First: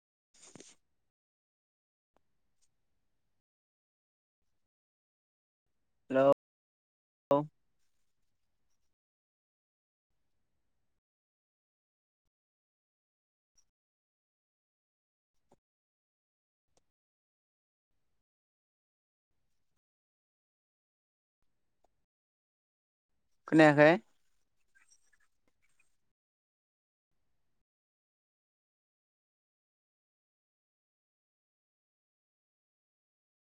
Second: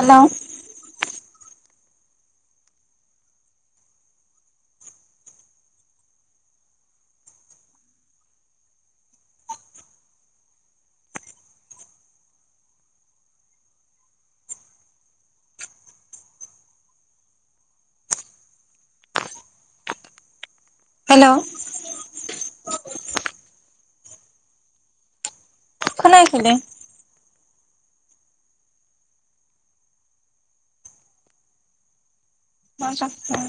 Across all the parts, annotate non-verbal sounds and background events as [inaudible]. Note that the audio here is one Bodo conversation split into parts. हेल' हेल' औ हेल' खोनायाखैय? खोनायाखैय लोय। मा जाखो?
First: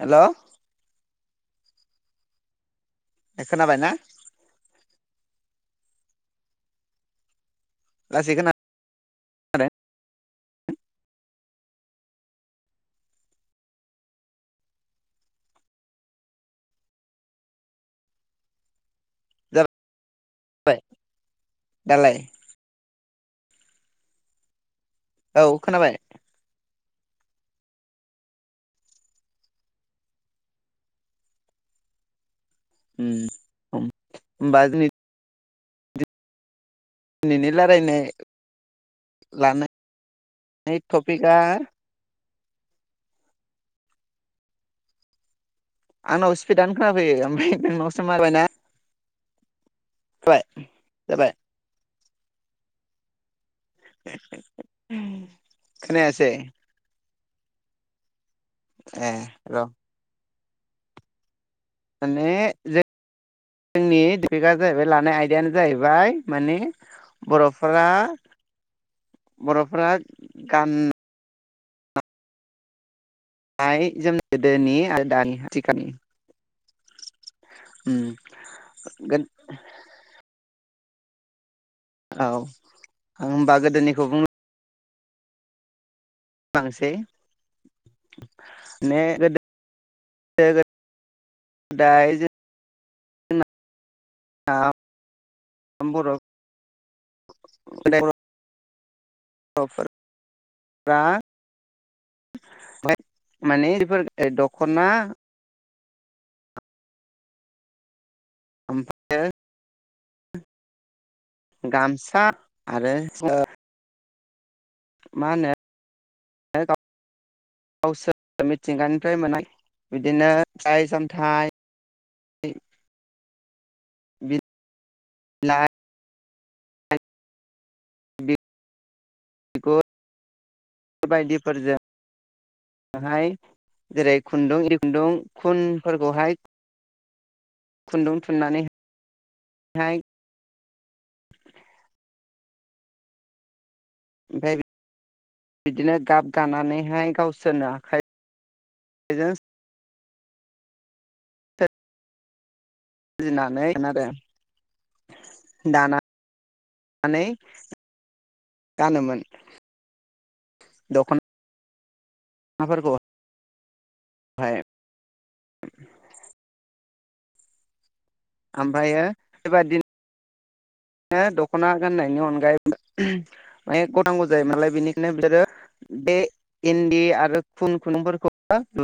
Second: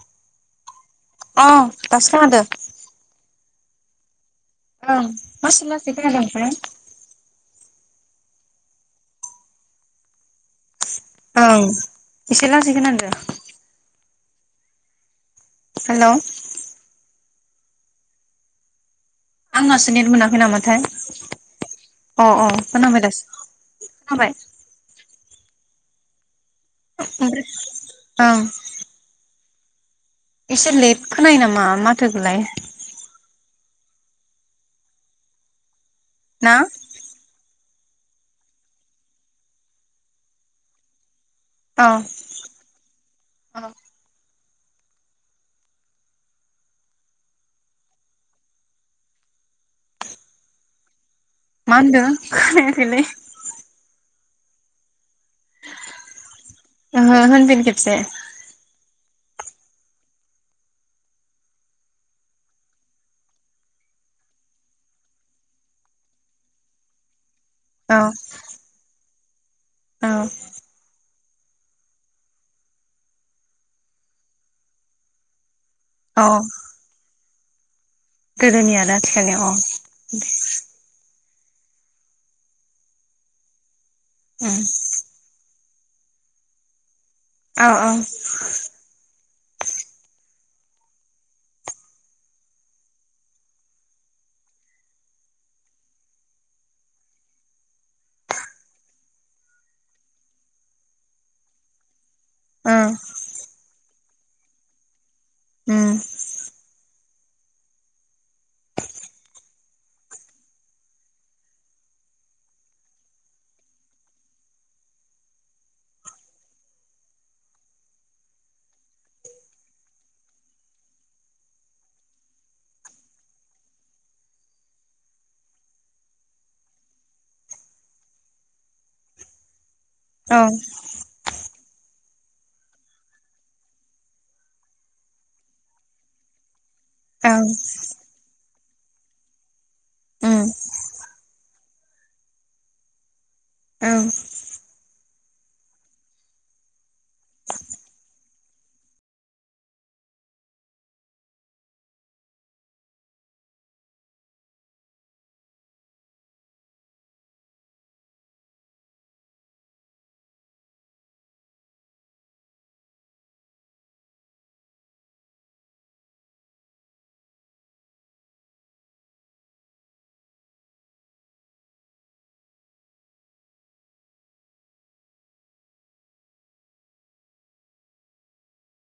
हेल' अ दासो खोनादों। ए खोनाबाय ना? मासि लासै खोनादों ओमफ्राय लासै खोना ओं एसे लासै खोनादों दे। हेल' आंनासो नेट मोनाखै जाबाय नामाथाय दालाय अ अ खोनाबाय दासो खोनाबाय औ खोनाबाय? [unintelligible] औ एसे लेट खोनायो नामा माथो खौलाय ओम ओमबा दिनै ना दिनैनि रायलायनाय लानाय टपिकआ औ औ आंनाव स्पिडआनो खोनाफैयो ओमफ्राय नोंनावसो माबाय ना बाय जाबाय मा होनदों खोनायाखैलै खोनायासैय? ओहो होनफिन खेबसे। ए र' माने जे जोंनि टपिकआ जाहैबाय लानाय आयदायानो जाहैबाय माने बर'फोरा औ बर'फोरा औ गान नाइ जोम गोदोनि आरो दानि आथिखालनि अ उम गोदोनि आरो आथिखालनि अ औ होमबा गोदोनिखौ बुं उम बांसै औ औ माने गोदो [unintelligible] दाय [unintelligible] [unintelligible] औ माने बेफोर [unintelligible] दख'ना उम [inaudible] गामसा आरो [unintelligible] मा होनो [unintelligible] गावसोर मिथिंगानिफ्राय मोननाय बिदिनो फिथाइ-सामथाइ बि लाइ बिगु औ बायदिफोरजों हाय जेरै खुन्दुं [unintelligible] खुन्दुं खुनफोरखौहाय औ खुन्दुं थुननानै हाय उ औ [unintelligible] बिदिनो गाब गानानैहाय गावसोरनो आखाइ जों [unintelligible] आरो दाना नै गानोमोन दखन नाफोरखौ हाय ओमफायो बेबादि नो दख'ना गाननायनि अनगायै माने [unintelligible] नालाय बेनिखायनो बिसोरो बे इन्दि आरो खुन खुन्दुंफोरखौबो [unintelligible]